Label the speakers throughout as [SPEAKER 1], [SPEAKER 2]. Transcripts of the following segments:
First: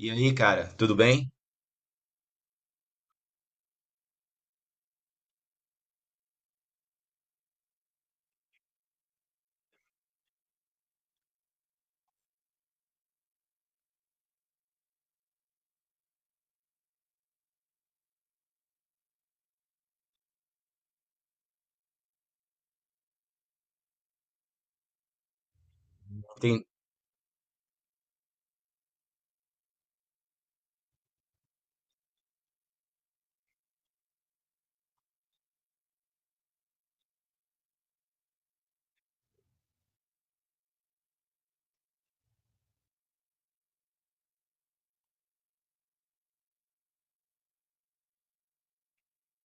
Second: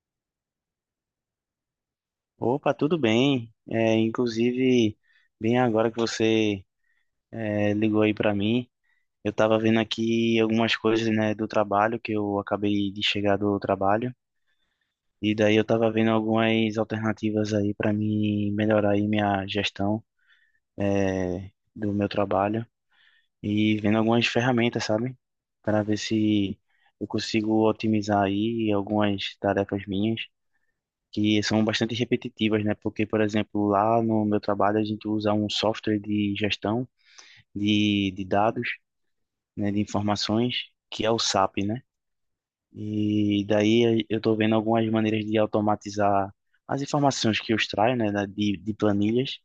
[SPEAKER 1] E aí, cara, tudo bem?
[SPEAKER 2] Opa, tudo bem? Inclusive, bem agora que você ligou aí para mim, eu estava vendo aqui algumas coisas, né, do trabalho, que eu acabei de chegar do trabalho, e daí eu estava vendo algumas alternativas aí para mim melhorar aí minha gestão é, do meu trabalho, e vendo algumas ferramentas, sabe? Para ver se
[SPEAKER 1] Tem-
[SPEAKER 2] eu consigo otimizar aí algumas tarefas minhas que são bastante repetitivas, né? Porque, por exemplo, lá no meu trabalho a gente usa um software de gestão de dados, né? De informações, que é o SAP, né? E daí eu estou vendo algumas maneiras de automatizar as informações que eu extraio, né? De planilhas,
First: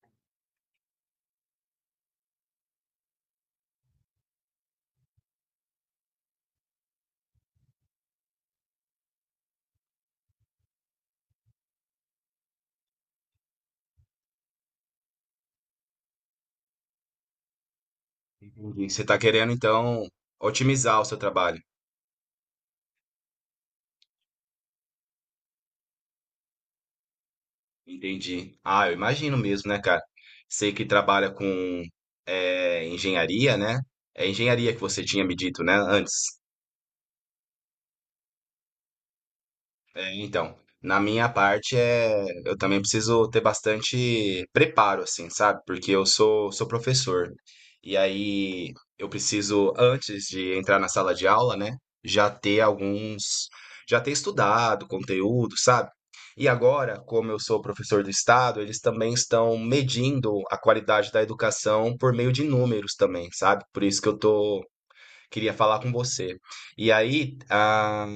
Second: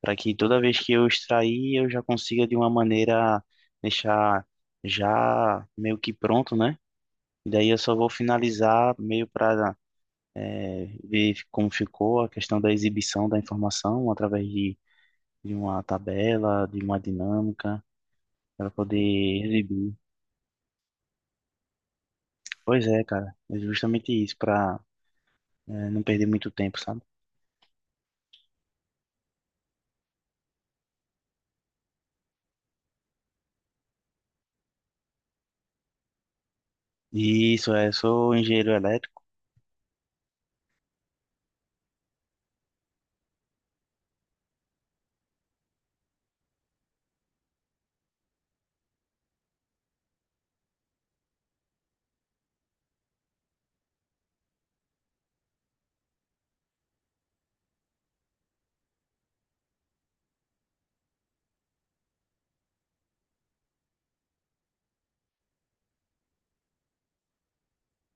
[SPEAKER 2] para que toda vez que eu extrair eu já consiga de uma maneira deixar já meio que pronto, né? E daí eu só vou finalizar meio para ver como ficou a questão da exibição da informação através de uma tabela, de uma dinâmica, para
[SPEAKER 1] Entendi.
[SPEAKER 2] poder
[SPEAKER 1] Você está querendo,
[SPEAKER 2] exibir.
[SPEAKER 1] então, otimizar o seu trabalho.
[SPEAKER 2] Pois é, cara, é justamente isso, para não perder muito tempo, sabe?
[SPEAKER 1] Entendi. Ah, eu imagino mesmo, né, cara? Sei que trabalha com engenharia, né? É engenharia que você tinha me dito, né, antes.
[SPEAKER 2] Sou engenheiro elétrico.
[SPEAKER 1] É, então, na minha parte é, eu também preciso ter bastante preparo, assim, sabe? Porque eu sou professor. E aí eu preciso, antes de entrar na sala de aula, né, já ter alguns, já ter estudado conteúdo, sabe? E agora, como eu sou professor do estado, eles também estão medindo a qualidade da educação por meio de números também, sabe? Por isso que eu tô queria falar com você. E aí, ah,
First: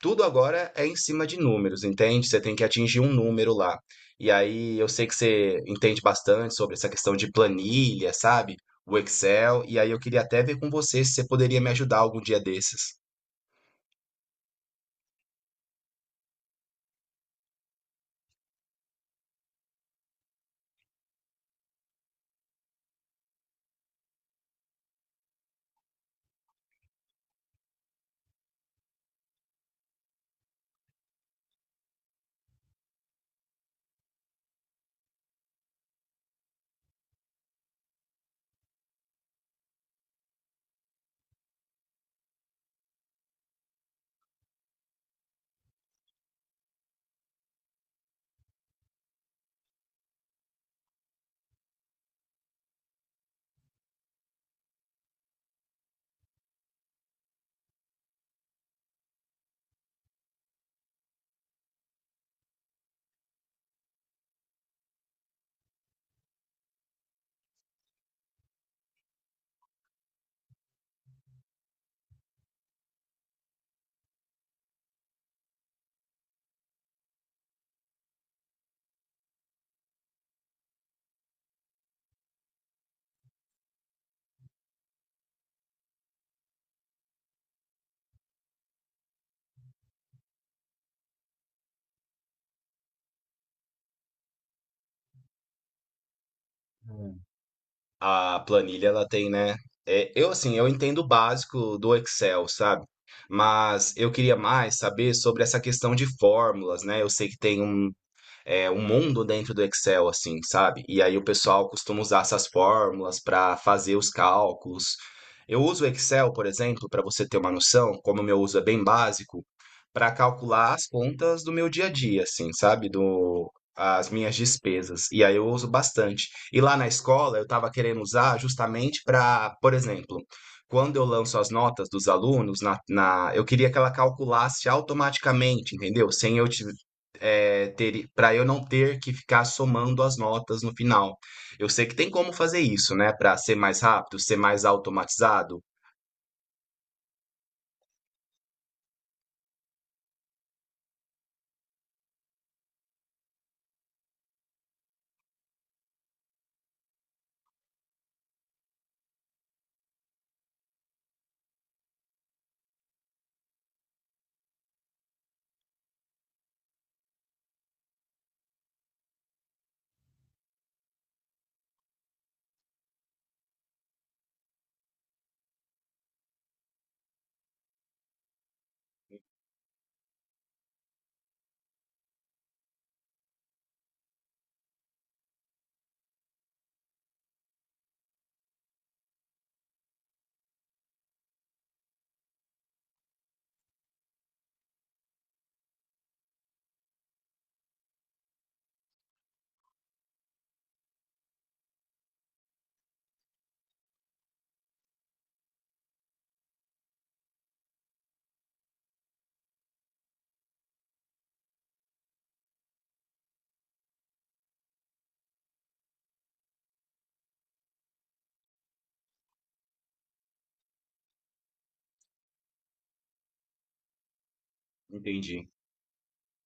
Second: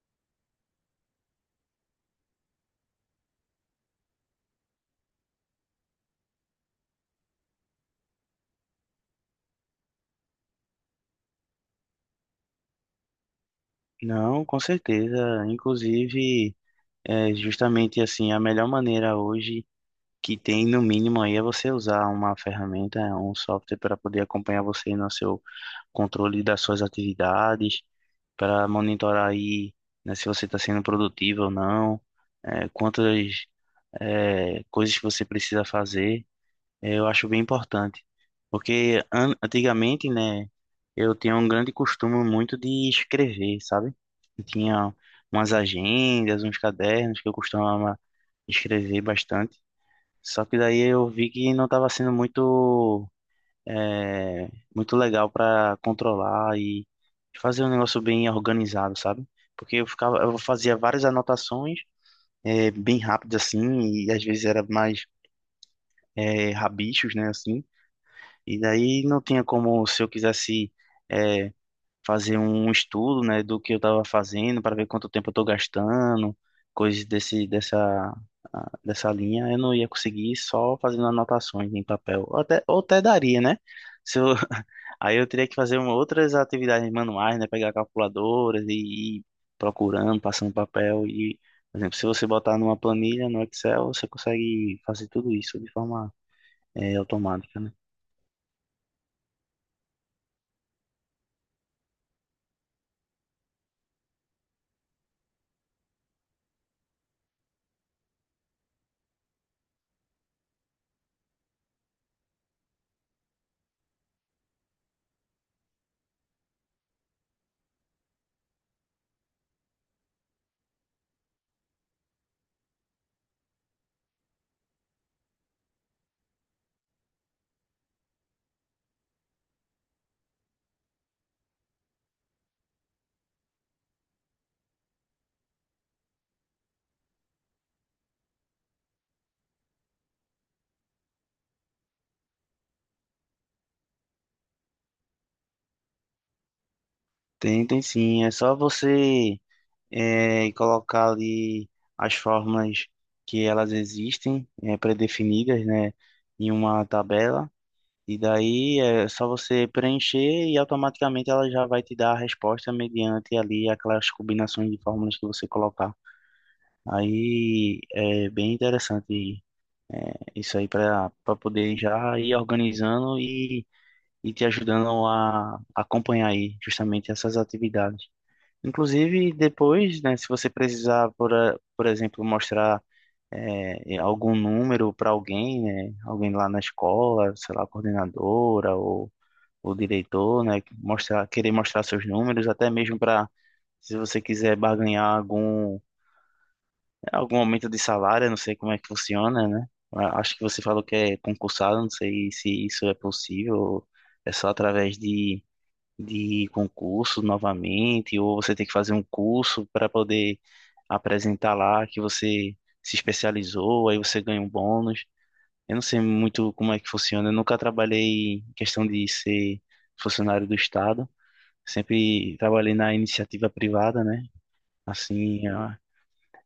[SPEAKER 1] tudo agora é em cima de números, entende? Você tem que atingir um número lá. E aí, eu sei que você entende bastante sobre essa questão de planilha, sabe? O Excel. E aí, eu queria até ver com você se você poderia me ajudar algum dia desses.
[SPEAKER 2] Não, com certeza. Inclusive, é justamente assim, a melhor maneira hoje que tem, no mínimo, aí é você usar uma ferramenta, um software para poder acompanhar você no seu controle das suas atividades, para monitorar aí, né, se você está sendo produtivo ou não, quantas coisas que você precisa fazer, eu acho bem importante. Porque an antigamente, né, eu tinha um grande costume muito de escrever, sabe? Eu tinha umas agendas, uns cadernos que eu costumava escrever bastante. Só que daí eu vi que não estava sendo é muito legal para controlar e fazer um negócio bem organizado, sabe? Porque eu ficava, eu fazia várias anotações bem rápidas assim, e às vezes era mais rabichos, né, assim. E daí não tinha como, se eu quisesse é, fazer um estudo, né, do que eu estava fazendo para ver quanto tempo eu estou gastando, coisas dessa linha, eu não ia conseguir só fazendo anotações em papel. Ou até daria, né? Se eu, Aí eu teria que fazer outras atividades manuais, né? Pegar calculadoras e ir procurando, passando papel. E, por exemplo, se você botar numa planilha no Excel, você consegue fazer tudo isso de forma automática, né?
[SPEAKER 1] A planilha, ela tem, né? É, eu, assim, eu entendo o básico do Excel, sabe? Mas eu queria mais saber sobre essa questão de fórmulas, né? Eu sei que tem um um mundo dentro do Excel, assim, sabe? E aí o pessoal costuma usar essas fórmulas para fazer os cálculos. Eu uso o Excel, por exemplo, para você ter uma noção, como o meu uso é bem básico, para calcular as contas do meu dia a dia, assim, sabe? Do, as minhas despesas. E aí eu uso bastante. E lá na escola eu estava querendo usar justamente para, por exemplo, quando eu lanço as notas dos alunos, eu queria que ela calculasse automaticamente, entendeu? Sem eu, ti- é, ter, para eu não ter que ficar somando as notas no final. Eu sei que tem como fazer isso, né? Para ser mais rápido, ser mais automatizado.
[SPEAKER 2] Tem, tem sim. É só você colocar ali as fórmulas que elas existem, pré-definidas, né? Em uma tabela. E daí é só você preencher e automaticamente ela já vai te dar a resposta mediante ali aquelas combinações de fórmulas que você colocar. Aí é bem interessante isso aí para poder já ir organizando e te ajudando a acompanhar aí justamente essas atividades. Inclusive depois, né, se você precisar, por exemplo, mostrar algum número para alguém, né, alguém lá na escola, sei lá, coordenadora ou o diretor, né? Mostrar, querer mostrar seus números, até mesmo para se você quiser barganhar algum aumento de salário, eu não sei como é que funciona, né? Acho que você falou que é concursado, não sei se isso é possível, ou é só através de concurso novamente, ou você tem que fazer um curso para poder apresentar lá que você se especializou, aí você ganha um bônus. Eu não sei muito como é que funciona, eu nunca trabalhei em questão de ser funcionário do Estado. Sempre trabalhei na iniciativa privada, né?
[SPEAKER 1] Entendi.
[SPEAKER 2] Assim, ah,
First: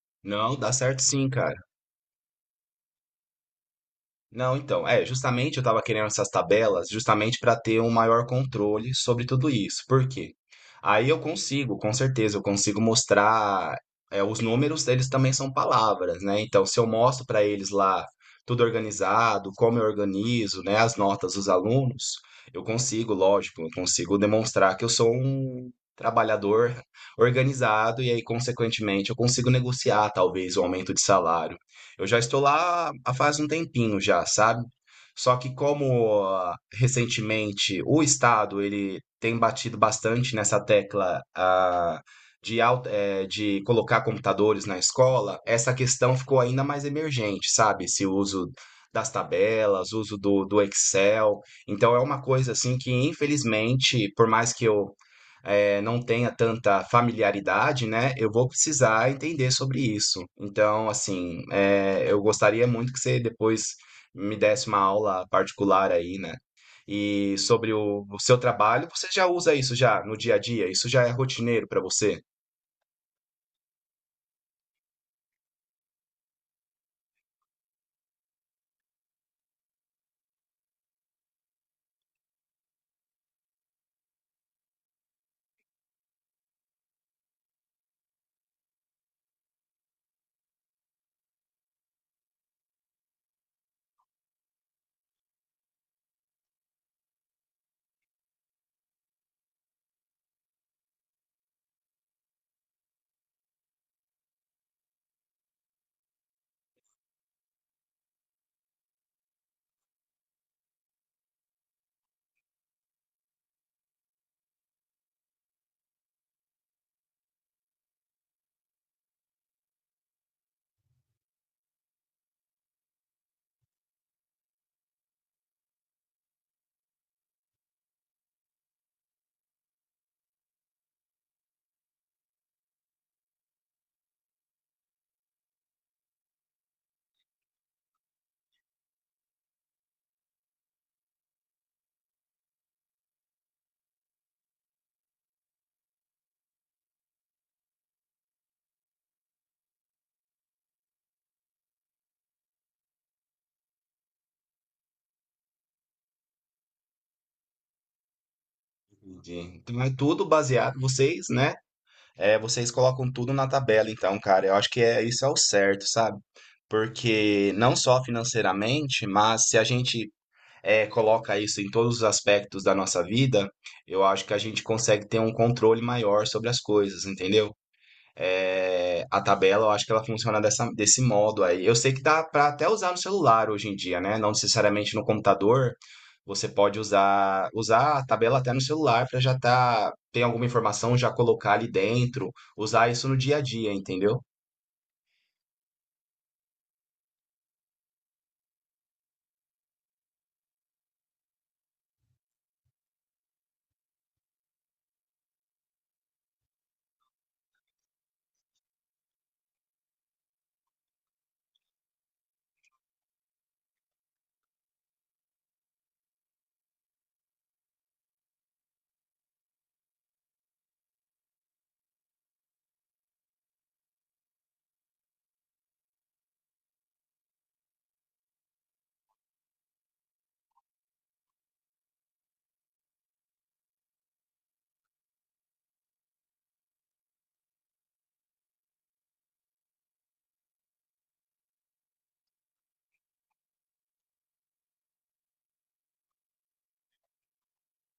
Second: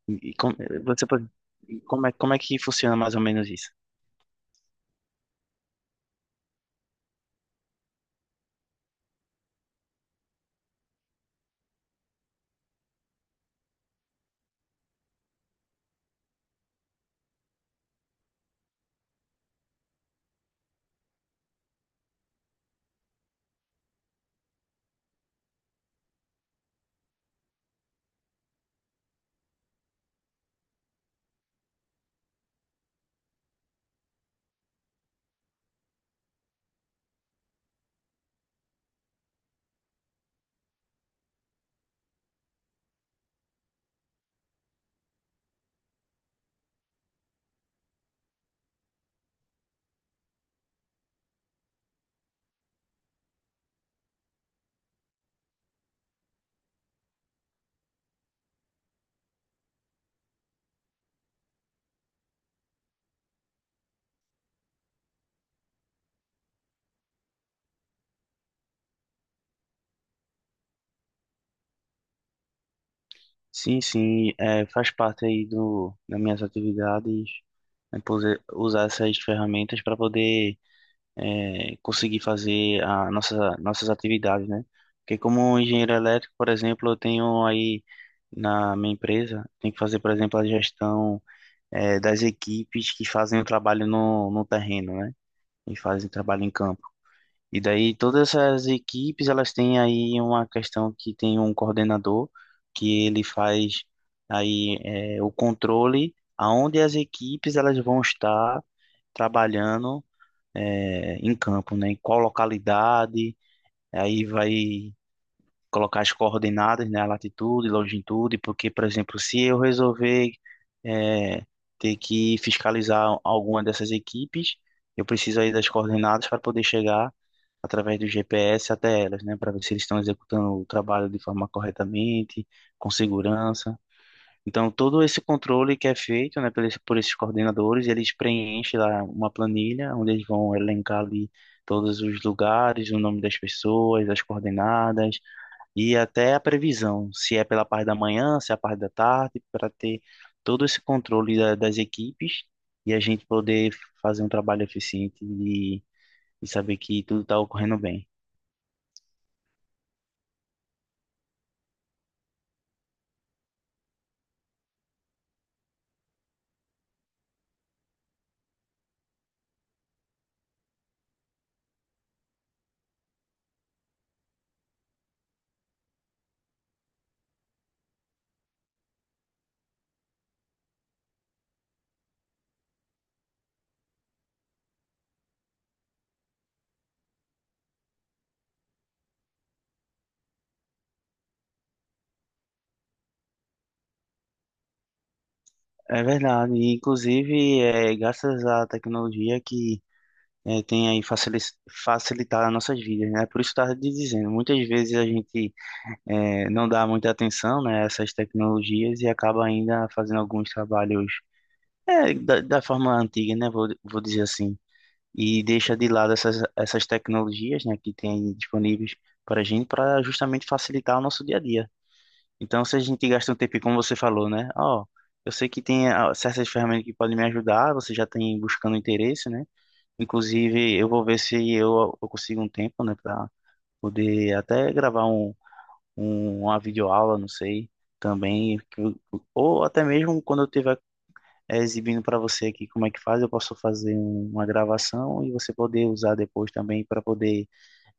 [SPEAKER 2] e e com-
[SPEAKER 1] Não, dá certo
[SPEAKER 2] você pode,
[SPEAKER 1] sim, cara.
[SPEAKER 2] como é que funciona mais ou menos isso?
[SPEAKER 1] Não, então, é, justamente eu estava querendo essas tabelas justamente para ter um maior controle sobre tudo isso. Por quê? Aí eu consigo, com certeza, eu consigo mostrar, é, os números, eles também são palavras, né? Então, se eu mostro para eles lá tudo organizado, como eu organizo, né, as notas dos alunos, eu consigo, lógico, eu consigo demonstrar que eu sou um trabalhador organizado e aí, consequentemente, eu consigo negociar talvez o aumento de salário. Eu já estou lá há faz um tempinho já, sabe? Só que como recentemente o Estado ele tem batido bastante nessa tecla, de colocar computadores na escola, essa questão ficou ainda mais emergente, sabe? Esse uso das tabelas, uso do, do Excel. Então é uma coisa assim que, infelizmente, por mais que eu não tenha tanta familiaridade, né, eu vou precisar entender sobre isso. Então, assim, eu gostaria muito que você depois me desse uma aula particular aí, né? E sobre o seu trabalho, você já usa isso já no dia a dia? Isso já é rotineiro para você?
[SPEAKER 2] Sim, sim, é, faz parte aí do, das minhas atividades, né, usar essas ferramentas para poder conseguir fazer a nossas atividades, né? Porque como engenheiro elétrico, por exemplo, eu tenho aí na minha empresa, tem que fazer, por exemplo, a gestão das equipes que fazem o trabalho no terreno, né? E fazem trabalho em campo. E daí todas essas equipes, elas têm aí uma questão que tem um coordenador que ele faz aí o controle aonde as equipes elas vão estar trabalhando em campo, né? Em qual localidade, aí vai colocar as coordenadas, né, a latitude, longitude, porque, por exemplo, se eu resolver eh, ter que fiscalizar alguma dessas equipes, eu preciso aí das coordenadas para poder chegar através do GPS até elas, né, para ver se eles estão executando o trabalho de forma corretamente, com segurança. Então, todo esse controle que é feito, né, por esses coordenadores, eles preenchem lá uma planilha onde eles vão elencar ali todos os lugares, o nome das pessoas, as coordenadas, e até a previsão, se é pela parte da manhã, se é a parte da tarde, para ter todo esse controle das equipes e a gente poder fazer um trabalho eficiente e saber que tudo está ocorrendo bem.
[SPEAKER 1] Entendi. Então é tudo baseado, vocês, né? É, vocês colocam tudo na tabela, então, cara, eu acho que é isso é o certo, sabe? Porque não só financeiramente, mas se a gente coloca isso em todos os aspectos da nossa vida, eu acho que a gente consegue ter um controle maior sobre as coisas, entendeu? A tabela, eu acho que ela funciona dessa, desse modo aí. Eu sei que dá para até usar no celular hoje em dia, né? Não necessariamente no computador. Você pode usar a tabela até no celular para já tá, ter alguma informação, já colocar ali dentro, usar isso no dia a dia, entendeu?
[SPEAKER 2] É verdade, e, inclusive é graças à tecnologia que tem aí facilitar as nossas vidas, né? Por isso estava dizendo, muitas vezes a gente não dá muita atenção, né, a essas tecnologias e acaba ainda fazendo alguns trabalhos da, da forma antiga, né? Vou, vou dizer assim, e deixa de lado essas tecnologias, né, que tem disponíveis para a gente para justamente facilitar o nosso dia a dia. Então, se a gente gasta um tempo, como você falou, né? Ó, eu sei que tem certas ferramentas que podem me ajudar, você já tem buscando interesse, né? Inclusive, eu vou ver se eu consigo um tempo, né, para poder até gravar uma videoaula, não sei, também, ou até mesmo quando eu tiver exibindo para você aqui como é que faz. Eu posso fazer uma gravação e você poder usar depois também para poder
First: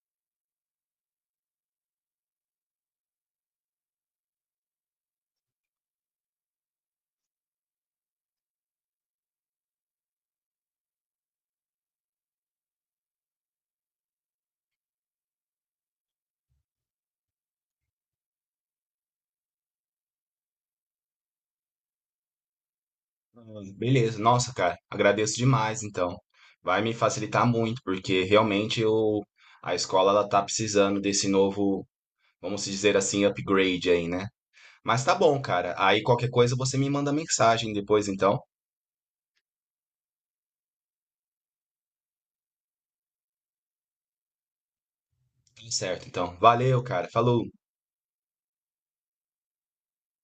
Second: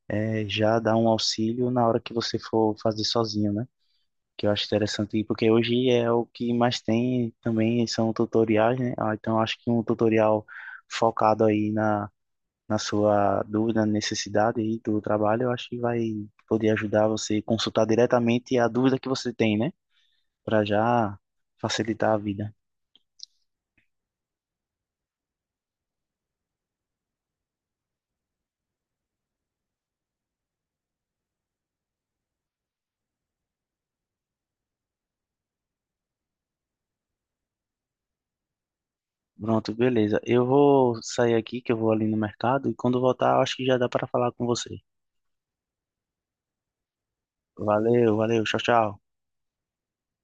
[SPEAKER 2] já dar um auxílio na hora que você for fazer sozinho, né? Que eu acho interessante, porque hoje é o que mais tem também são tutoriais, né? Então eu acho que um tutorial focado aí na sua dúvida, necessidade aí do trabalho, eu acho que vai poder ajudar você a consultar diretamente a dúvida que você tem, né? Para já facilitar a vida.
[SPEAKER 1] Beleza, nossa, cara, agradeço demais, então. Vai me facilitar muito, porque realmente eu, a escola ela tá precisando desse novo, vamos dizer assim, upgrade aí, né? Mas tá bom, cara. Aí qualquer coisa você me manda mensagem depois, então.
[SPEAKER 2] Pronto, beleza. Eu vou sair aqui, que eu vou ali no mercado, e quando voltar, eu acho que já dá para falar com você.
[SPEAKER 1] Tudo certo, então. Valeu, cara. Falou.
[SPEAKER 2] Valeu, valeu, tchau, tchau.